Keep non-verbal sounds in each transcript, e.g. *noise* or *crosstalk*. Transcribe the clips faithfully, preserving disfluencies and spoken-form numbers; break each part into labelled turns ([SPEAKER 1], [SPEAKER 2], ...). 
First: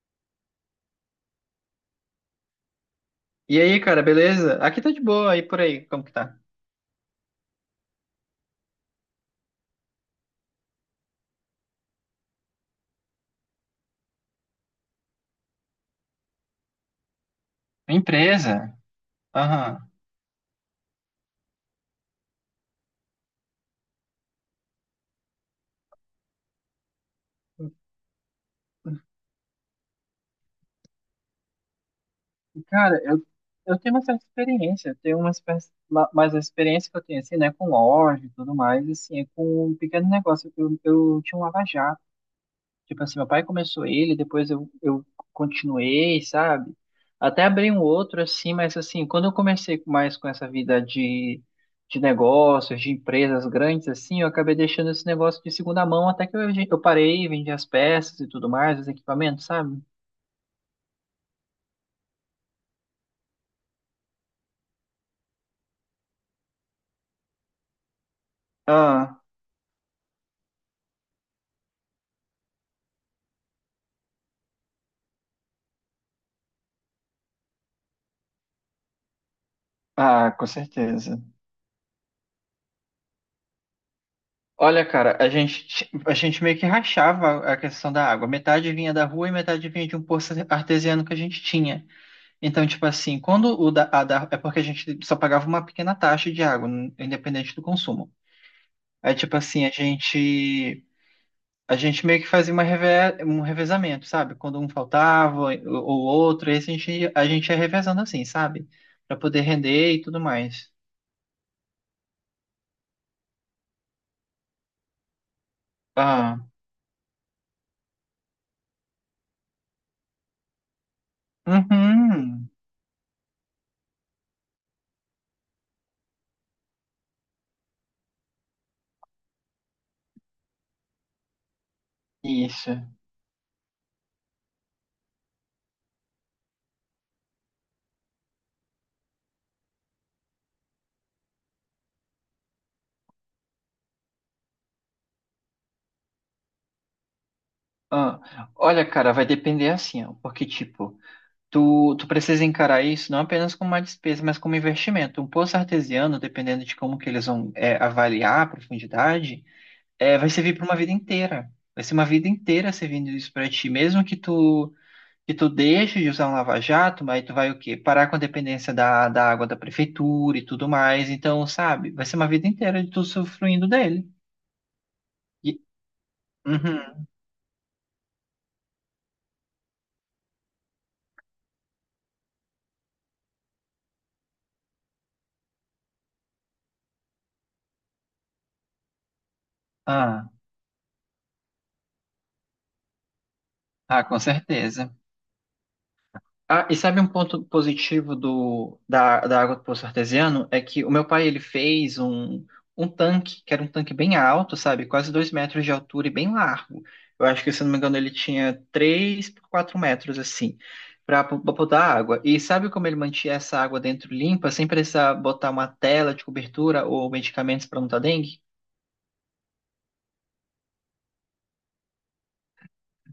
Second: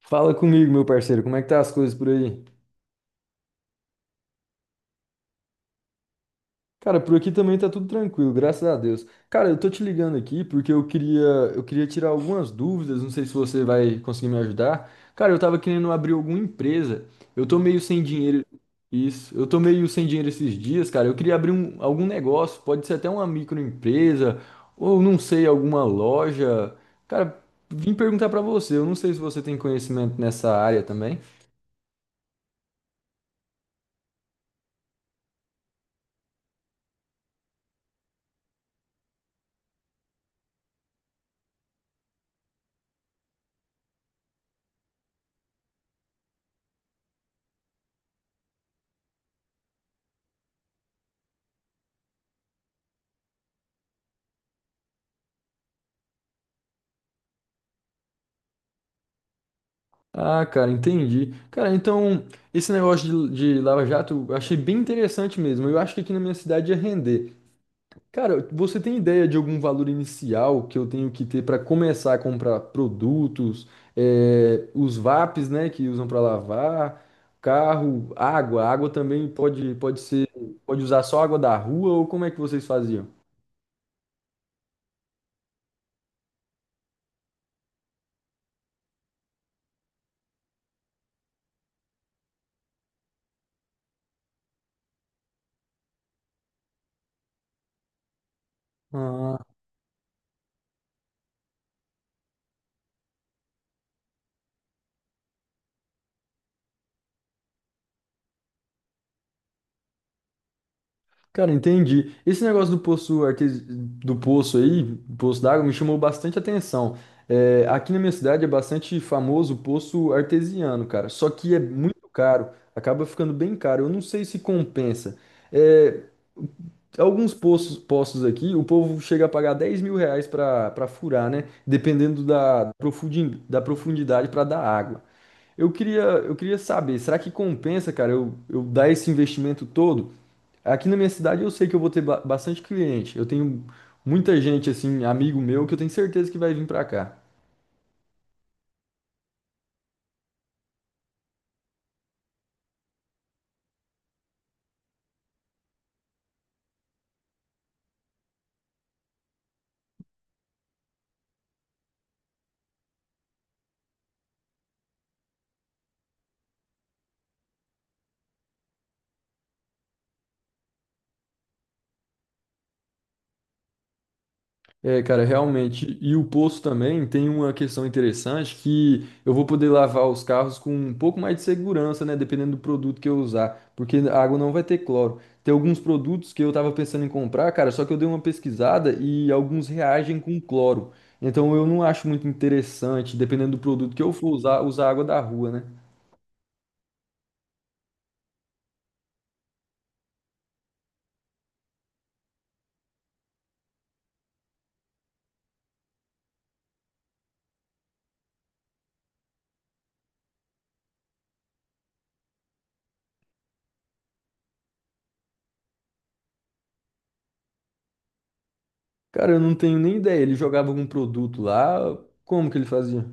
[SPEAKER 1] Fala comigo, meu parceiro, como é que tá as coisas por aí?
[SPEAKER 2] E aí, cara, beleza? Aqui tá de boa, aí por aí, como que tá?
[SPEAKER 1] Cara, por aqui também tá tudo tranquilo, graças a Deus. Cara, eu tô te ligando aqui porque eu queria, eu queria tirar algumas dúvidas, não sei se você vai conseguir me ajudar. Cara, eu tava querendo abrir alguma empresa. Eu tô meio sem dinheiro.
[SPEAKER 2] Empresa?
[SPEAKER 1] Isso, eu tô meio
[SPEAKER 2] Aham.
[SPEAKER 1] sem dinheiro esses dias, cara. Eu queria abrir um, algum negócio, pode ser até uma microempresa ou não sei, alguma loja. Cara, vim perguntar pra você, eu não sei se você tem conhecimento nessa área também.
[SPEAKER 2] Cara, eu, eu tenho uma certa experiência, eu tenho uma, espé- ma- mas a experiência que eu tenho, assim, né, com loja e tudo mais, assim, é com um pequeno negócio. Eu, eu tinha um lava-jato. Tipo assim, meu pai começou ele, depois eu, eu continuei, sabe? Até abri um outro assim, mas assim, quando eu comecei mais com essa vida de, de negócios, de empresas grandes assim, eu acabei deixando esse negócio de segunda mão até que eu, eu parei, vendi as peças e tudo mais, os equipamentos, sabe?
[SPEAKER 1] Ah, cara, entendi. Cara, então, esse negócio de, de Lava Jato eu achei bem interessante mesmo. Eu acho que aqui na minha cidade ia render. Cara, você tem
[SPEAKER 2] Ah,
[SPEAKER 1] ideia de algum valor inicial que eu tenho que ter para começar a comprar produtos, eh, os V A Ps, né, que usam para lavar, carro, água? Água também pode, pode ser,
[SPEAKER 2] ah, com
[SPEAKER 1] pode usar
[SPEAKER 2] certeza.
[SPEAKER 1] só água da rua ou como é que vocês faziam?
[SPEAKER 2] Olha, cara, a gente, ti- a gente meio que rachava a questão da água. Metade vinha da rua e metade vinha de um poço artesiano que a gente tinha. Então, tipo assim, quando o da, a da- é porque a gente só pagava uma pequena taxa de água, n- independente do consumo. Aí, tipo
[SPEAKER 1] Ah,
[SPEAKER 2] assim, a gente a gente meio que fazia uma reve, um revezamento, sabe? Quando um faltava ou ou outro, esse a gente ia- a gente ia revezando assim, sabe? Pra poder render e tudo mais.
[SPEAKER 1] cara, entendi. Esse negócio do poço artes... do poço aí, poço d'água, me chamou bastante
[SPEAKER 2] Ah,
[SPEAKER 1] atenção. É, aqui na minha cidade é bastante famoso o poço artesiano, cara. Só que é muito caro,
[SPEAKER 2] uhum,
[SPEAKER 1] acaba ficando bem caro. Eu não sei se compensa. É, alguns postos, postos aqui, o povo chega a pagar dez mil reais para para furar, né? Dependendo da,
[SPEAKER 2] isso.
[SPEAKER 1] profundi- da profundidade para dar água. Eu queria, eu queria saber, será que compensa, cara, eu, eu dar esse investimento todo? Aqui na minha cidade eu sei que eu vou ter ba- bastante cliente. Eu tenho muita gente, assim, amigo meu, que eu tenho certeza que vai vir para cá.
[SPEAKER 2] Ah, olha, cara, vai depender assim, ó, porque tipo, Tu, tu precisa encarar isso não apenas como uma despesa, mas como investimento. Um poço artesiano, dependendo de como que eles vão é, avaliar a profundidade, é, vai servir para uma vida inteira. Vai ser uma vida inteira servindo isso para ti, mesmo que tu que tu deixe de usar um lava-jato, mas tu vai o quê? Parar com a dependência da, da água da prefeitura e tudo mais. Então, sabe? Vai ser uma vida inteira de tu usufruindo dele.
[SPEAKER 1] É, cara,
[SPEAKER 2] E-
[SPEAKER 1] realmente. E o posto
[SPEAKER 2] Uhum.
[SPEAKER 1] também tem uma questão interessante que eu vou poder lavar os carros com um pouco mais de segurança, né? Dependendo do produto que eu usar, porque a água não vai ter cloro. Tem alguns produtos que eu tava pensando em comprar, cara, só que eu dei uma pesquisada e alguns reagem
[SPEAKER 2] Ah,
[SPEAKER 1] com cloro. Então eu não acho muito interessante, dependendo do produto que
[SPEAKER 2] ah,
[SPEAKER 1] eu
[SPEAKER 2] com
[SPEAKER 1] for usar, usar
[SPEAKER 2] certeza.
[SPEAKER 1] água da rua, né?
[SPEAKER 2] Ah, e sabe um ponto positivo do, da, da água do poço artesiano? É que o meu pai, ele fez um, um tanque, que era um tanque bem alto, sabe? Quase dois metros de altura e bem largo. Eu acho que, se não me engano, ele tinha três por quatro metros, assim, para botar água. E sabe como ele mantinha essa água dentro limpa, sem precisar botar uma tela de cobertura ou medicamentos para não dar dengue?
[SPEAKER 1] Cara, eu não tenho nem ideia. Ele jogava algum produto lá, como que ele fazia?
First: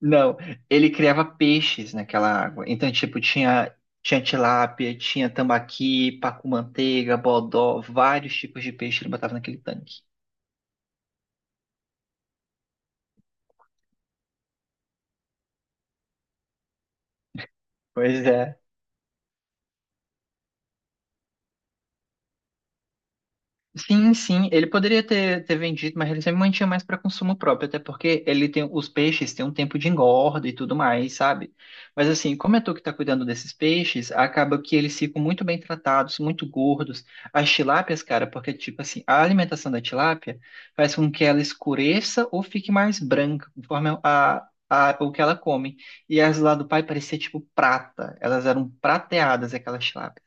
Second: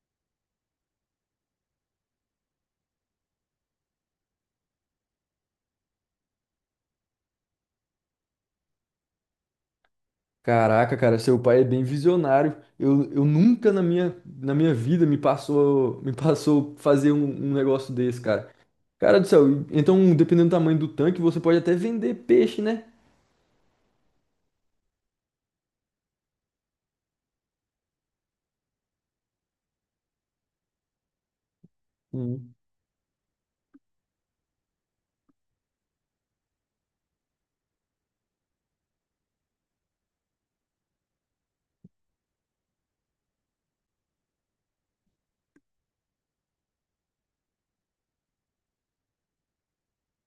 [SPEAKER 2] Não, ele criava peixes naquela água. Então, tipo, tinha, tinha, tilápia, tinha tambaqui, pacu-manteiga, bodó, vários tipos de peixe ele botava naquele tanque.
[SPEAKER 1] Caraca, cara, seu pai é bem visionário. Eu, eu nunca na minha, na minha vida me passou, me passou fazer um, um negócio desse,
[SPEAKER 2] Pois
[SPEAKER 1] cara.
[SPEAKER 2] é.
[SPEAKER 1] Cara do céu, então dependendo do tamanho do tanque, você pode até vender peixe, né?
[SPEAKER 2] Sim, sim, ele poderia ter, ter vendido, mas ele sempre mantinha mais para consumo próprio, até porque ele tem os peixes têm um tempo de engorda e tudo mais, sabe? Mas assim, como é tu que tá cuidando desses peixes, acaba que eles ficam muito bem tratados, muito gordos. As tilápias, cara, porque tipo assim, a alimentação da tilápia faz com que ela escureça ou fique mais branca, conforme a, a, o que ela come. E as lá do pai parecia tipo prata, elas eram prateadas, aquelas tilápias.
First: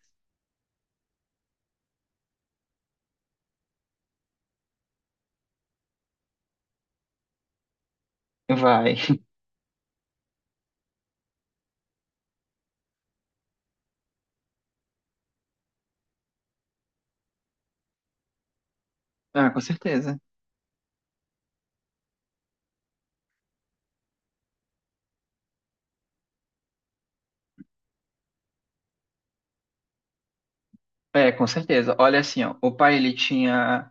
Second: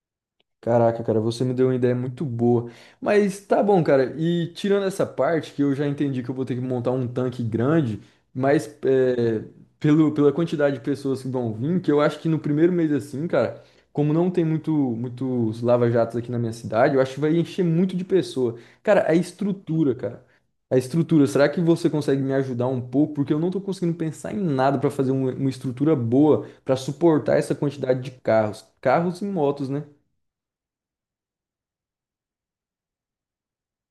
[SPEAKER 1] Caraca, cara, você me deu uma ideia muito boa. Mas tá bom, cara. E tirando essa parte, que eu já entendi que eu vou ter que montar um tanque grande, mas
[SPEAKER 2] Vai. *laughs*
[SPEAKER 1] é, pelo, pela quantidade de pessoas que vão vir, que eu acho que no primeiro mês assim, cara, como não tem muito, muitos lava-jatos aqui na minha cidade, eu acho que vai encher muito de pessoa. Cara, a
[SPEAKER 2] Ah, com
[SPEAKER 1] estrutura,
[SPEAKER 2] certeza.
[SPEAKER 1] cara. A estrutura, será que você consegue me ajudar um pouco? Porque eu não tô conseguindo pensar em nada pra fazer um- uma estrutura boa pra suportar essa quantidade de carros. Carros e motos, né?
[SPEAKER 2] É, com certeza. Olha assim, ó, o pai ele tinha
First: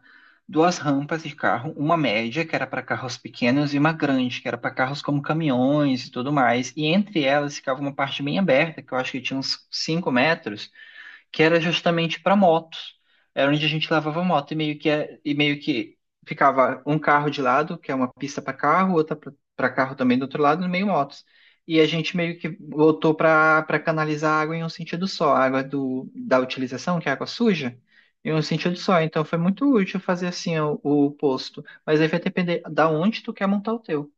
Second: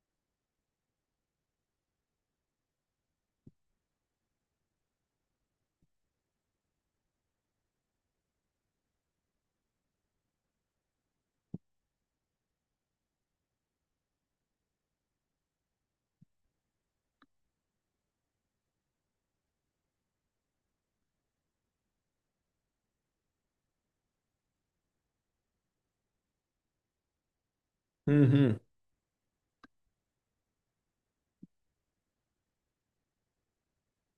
[SPEAKER 2] duas rampas de carro, uma média que era para carros pequenos e uma grande que era para carros como caminhões e tudo mais. E entre elas ficava uma parte bem aberta que eu acho que tinha uns cinco metros que era justamente para motos. Era onde a gente lavava moto e meio que é- e meio que ficava um carro de lado, que é uma pista para carro, outra para carro também do outro lado, no meio motos. E a gente meio que voltou para para canalizar a água em um sentido só, a água do, da utilização, que é a água suja, em um
[SPEAKER 1] Uhum.
[SPEAKER 2] sentido só. Então foi muito útil fazer assim o, o posto. Mas aí vai depender da onde tu quer montar o teu.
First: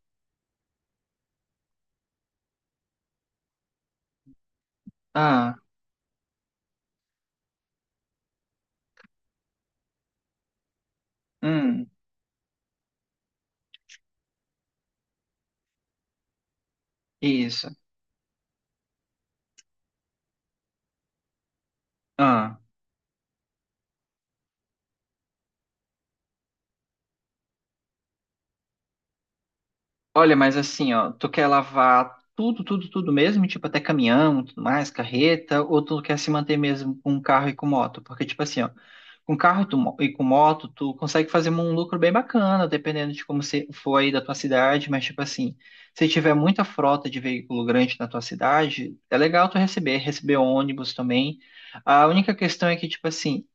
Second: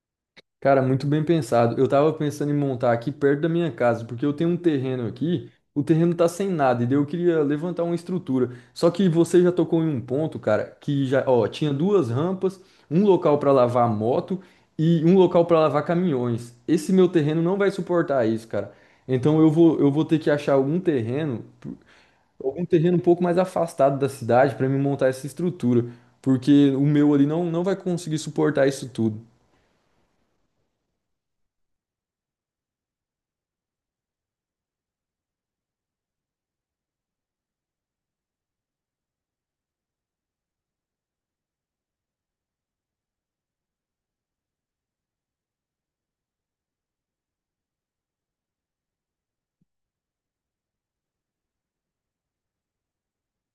[SPEAKER 1] Cara, muito bem pensado. Eu tava pensando em montar aqui perto da minha casa, porque eu tenho um terreno aqui,
[SPEAKER 2] Ah,
[SPEAKER 1] o terreno tá sem nada, e daí eu queria levantar uma estrutura. Só que você já tocou em um ponto, cara, que já, ó, tinha
[SPEAKER 2] hum,
[SPEAKER 1] duas rampas, um local pra lavar moto e um local pra lavar caminhões. Esse meu terreno não
[SPEAKER 2] isso.
[SPEAKER 1] vai suportar isso, cara. Então eu vou, eu vou ter que achar algum terreno
[SPEAKER 2] Ah.
[SPEAKER 1] algum terreno um pouco mais afastado da cidade para me montar essa estrutura, porque o meu ali não, não vai conseguir suportar isso tudo.
[SPEAKER 2] Olha, mas assim, ó, tu quer lavar tudo, tudo, tudo mesmo, tipo até caminhão, tudo mais, carreta, ou tu quer se manter mesmo com um carro e com moto? Porque, tipo assim, ó, com carro e, tu mo- e com moto, tu consegue fazer um lucro bem bacana, dependendo de como você for aí da tua cidade, mas, tipo assim, se tiver muita frota de veículo grande na tua cidade, é legal tu receber, receber ônibus também. A única questão é que, tipo assim,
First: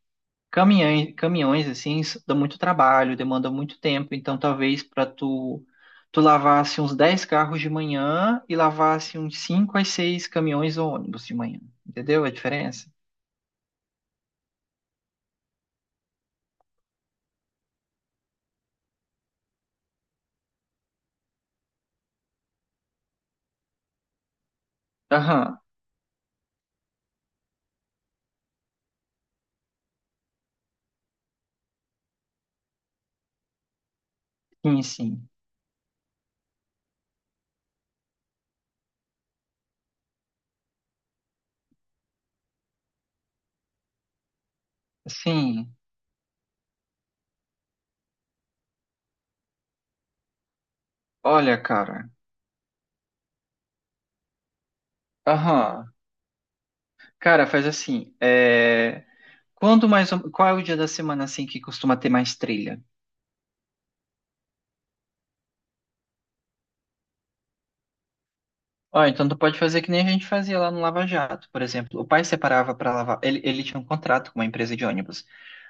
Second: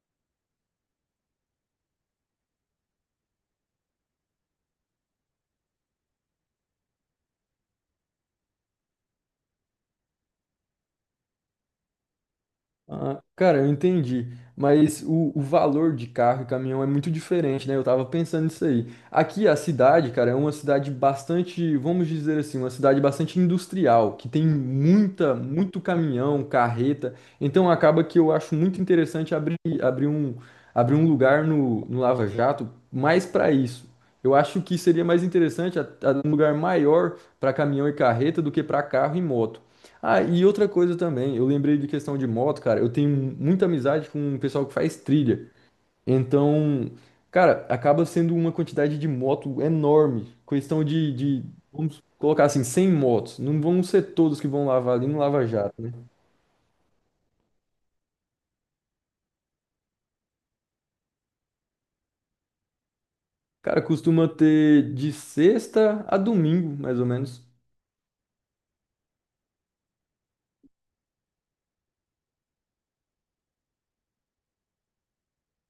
[SPEAKER 2] Caminhões, caminhões assim, s- dá muito trabalho, demanda muito tempo, então talvez para tu tu lavasse uns dez carros de manhã e lavasse uns cinco a seis caminhões ou ônibus de manhã. Entendeu a diferença?
[SPEAKER 1] Ah, cara, eu entendi, mas o, o valor de carro e caminhão é muito diferente, né? Eu tava pensando nisso aí. Aqui a cidade, cara, é uma cidade bastante, vamos dizer assim, uma cidade bastante industrial, que tem muita,
[SPEAKER 2] Aham,
[SPEAKER 1] muito caminhão, carreta. Então acaba que eu acho muito interessante abrir, abrir um, abrir um lugar no, no Lava Jato mais para isso. Eu acho que
[SPEAKER 2] sim,
[SPEAKER 1] seria mais
[SPEAKER 2] sim.
[SPEAKER 1] interessante a- a- um lugar maior para caminhão e carreta do que para carro e moto. Ah, e outra coisa também, eu lembrei de questão de moto, cara. Eu tenho muita amizade com o pessoal que faz trilha.
[SPEAKER 2] Sim.
[SPEAKER 1] Então, cara, acaba sendo uma quantidade de moto enorme. Questão de, de,
[SPEAKER 2] Olha,
[SPEAKER 1] vamos
[SPEAKER 2] cara.
[SPEAKER 1] colocar assim, cem motos. Não vão ser todos que vão lavar ali no Lava Jato, né?
[SPEAKER 2] Aham. Cara, faz assim, é, quando mais ou- qual é o dia da semana assim que costuma ter mais trilha?
[SPEAKER 1] Cara, costuma ter de sexta a domingo, mais ou menos.
[SPEAKER 2] Ó, então tu pode fazer que nem a gente fazia lá no Lava Jato, por exemplo. O pai separava para lavar, ele, ele tinha um contrato com uma empresa de ônibus.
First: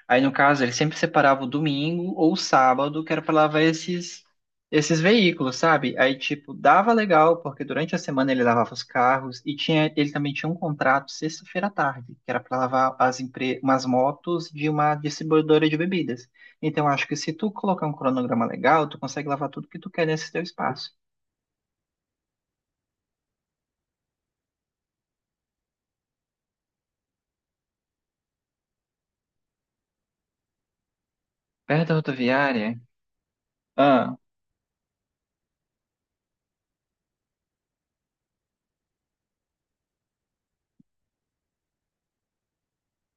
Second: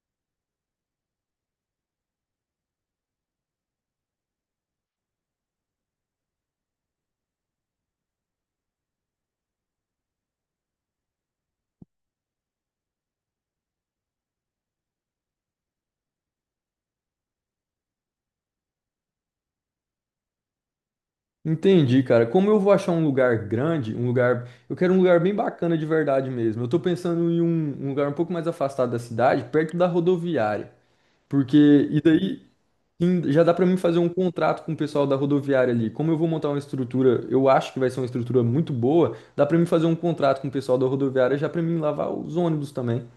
[SPEAKER 2] Aí, no caso, ele sempre separava o domingo ou o sábado, que era para lavar esses, esses veículos, sabe? Aí, tipo, dava legal, porque durante a semana ele lavava os carros e tinha, ele também tinha um contrato sexta-feira à tarde, que era para lavar as empre... umas motos de uma distribuidora de bebidas. Então, acho que se tu colocar um cronograma legal, tu consegue lavar tudo que tu quer nesse teu espaço.
[SPEAKER 1] Entendi, cara. Como eu vou achar um lugar grande, um lugar. Eu quero um lugar bem bacana de verdade mesmo. Eu tô pensando em um um lugar um pouco mais afastado da cidade, perto da rodoviária. Porque,
[SPEAKER 2] Perto da
[SPEAKER 1] e daí
[SPEAKER 2] rodoviária?
[SPEAKER 1] em- Já dá para mim fazer um
[SPEAKER 2] Ah.
[SPEAKER 1] contrato com o pessoal da rodoviária ali. Como eu vou montar uma estrutura, eu acho que vai ser uma estrutura muito boa, dá para mim fazer um contrato com o pessoal da rodoviária já para mim lavar os ônibus também.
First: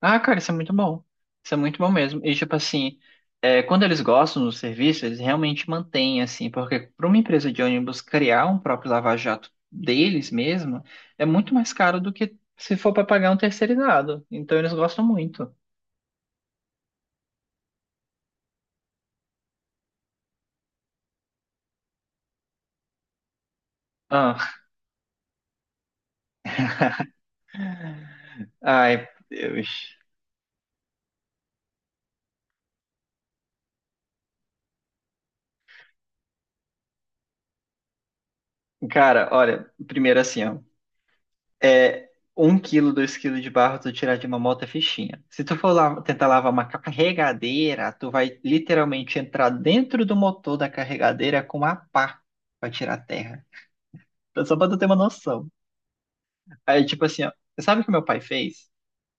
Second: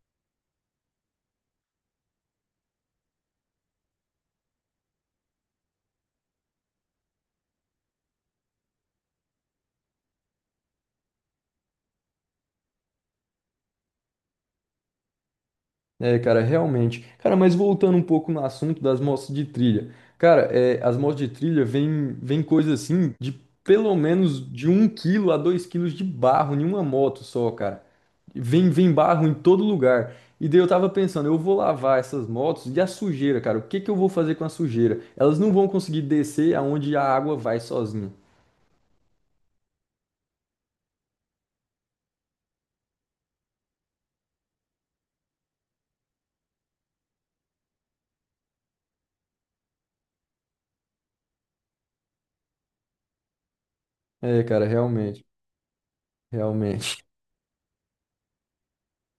[SPEAKER 2] Ah, cara, isso é muito bom. Isso é muito bom mesmo. E, tipo assim, é, quando eles gostam do serviço, eles realmente mantêm, assim, porque para uma empresa de ônibus criar um próprio lava-jato deles mesmo é muito mais caro do que se for para pagar um terceirizado. Então, eles gostam muito.
[SPEAKER 1] É, cara, realmente. Cara, mas voltando um pouco no assunto das motos de trilha. Cara, é, as motos de trilha vêm vêm coisa assim de pelo menos
[SPEAKER 2] Ah,
[SPEAKER 1] de um quilo a dois quilos de barro em uma moto só, cara.
[SPEAKER 2] *laughs*
[SPEAKER 1] Vem, vem
[SPEAKER 2] ai,
[SPEAKER 1] barro em todo
[SPEAKER 2] Deus.
[SPEAKER 1] lugar. E daí eu tava pensando, eu vou lavar essas motos e a sujeira, cara, o que que eu vou fazer com a sujeira? Elas não vão conseguir descer aonde a água vai sozinha.
[SPEAKER 2] Cara, olha, primeiro assim, ó. é, Um quilo, dois quilos de barro tu tirar de uma moto é fichinha. Se tu for lá, tentar lavar uma carregadeira, tu vai literalmente entrar dentro do motor da carregadeira com uma pá pra tirar a terra.
[SPEAKER 1] É,
[SPEAKER 2] Então, só
[SPEAKER 1] cara,
[SPEAKER 2] pra tu ter uma
[SPEAKER 1] realmente,
[SPEAKER 2] noção. Aí,
[SPEAKER 1] realmente.
[SPEAKER 2] tipo assim, ó, sabe o que meu pai fez?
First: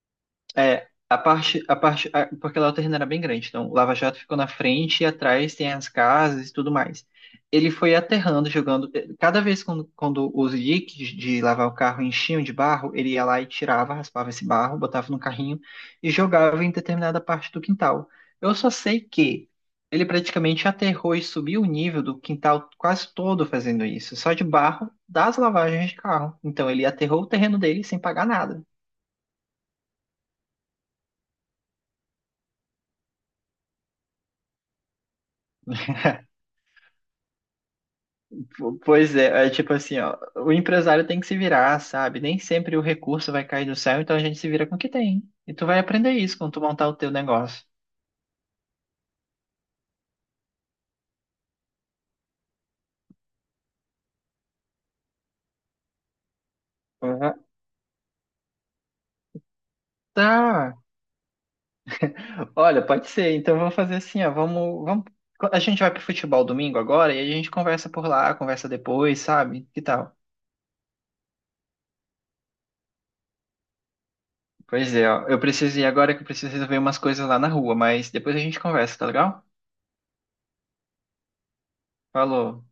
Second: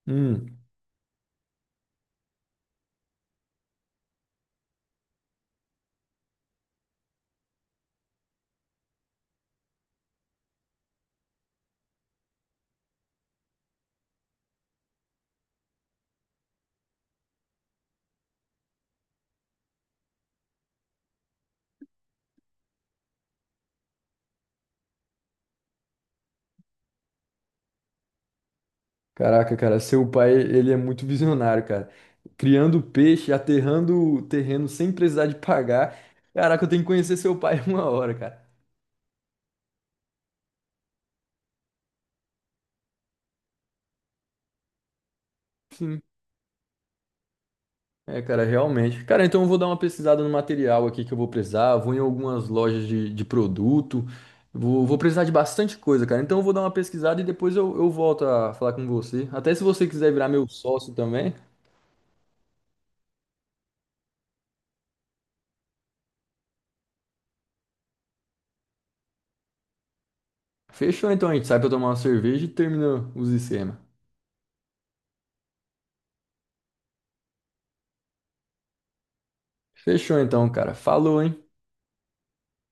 [SPEAKER 1] Hum.
[SPEAKER 2] É, a parte, a parte, a- porque lá o terreno era bem grande, então o Lava Jato ficou na frente e atrás tem as casas e tudo mais. Ele foi aterrando, jogando. eh, Cada vez quando, quando os diques de lavar o carro enchiam de barro, ele ia lá e tirava, raspava esse barro, botava no carrinho e jogava em determinada parte do quintal. Eu só sei que ele praticamente aterrou e subiu o nível do quintal quase todo fazendo isso, só de barro das lavagens de carro. Então ele aterrou o terreno dele sem pagar nada.
[SPEAKER 1] Caraca, cara, seu pai, ele é muito visionário, cara. Criando peixe, aterrando o terreno sem precisar de pagar. Caraca, eu tenho que conhecer seu pai *laughs* uma hora, cara.
[SPEAKER 2] Po- Pois é, é tipo assim, ó, o empresário tem que se virar, sabe? Nem sempre o recurso vai cair do céu, então a gente se vira com o que tem. E tu vai
[SPEAKER 1] Sim.
[SPEAKER 2] aprender isso quando tu montar o teu negócio.
[SPEAKER 1] É, cara, realmente. Cara, então eu vou dar uma pesquisada no material aqui que eu vou precisar. Vou em algumas lojas de, de produto. Vou, vou precisar de bastante coisa, cara. Então eu vou dar uma pesquisada e
[SPEAKER 2] Uhum.
[SPEAKER 1] depois eu, eu volto a falar com você. Até se você quiser virar meu
[SPEAKER 2] Tá.
[SPEAKER 1] sócio também.
[SPEAKER 2] Olha, pode ser. Então eu vou fazer assim, ó, vamos, vamos... a gente vai pro futebol domingo agora e a gente conversa por lá, conversa depois, sabe? Que tal?
[SPEAKER 1] Fechou então, a gente sai pra tomar uma cerveja e termina os esquemas.
[SPEAKER 2] Pois é, ó, eu preciso ir agora que eu preciso resolver umas coisas lá na rua, mas depois a gente conversa, tá legal?
[SPEAKER 1] Fechou então, cara. Falou, hein?
[SPEAKER 2] Falou.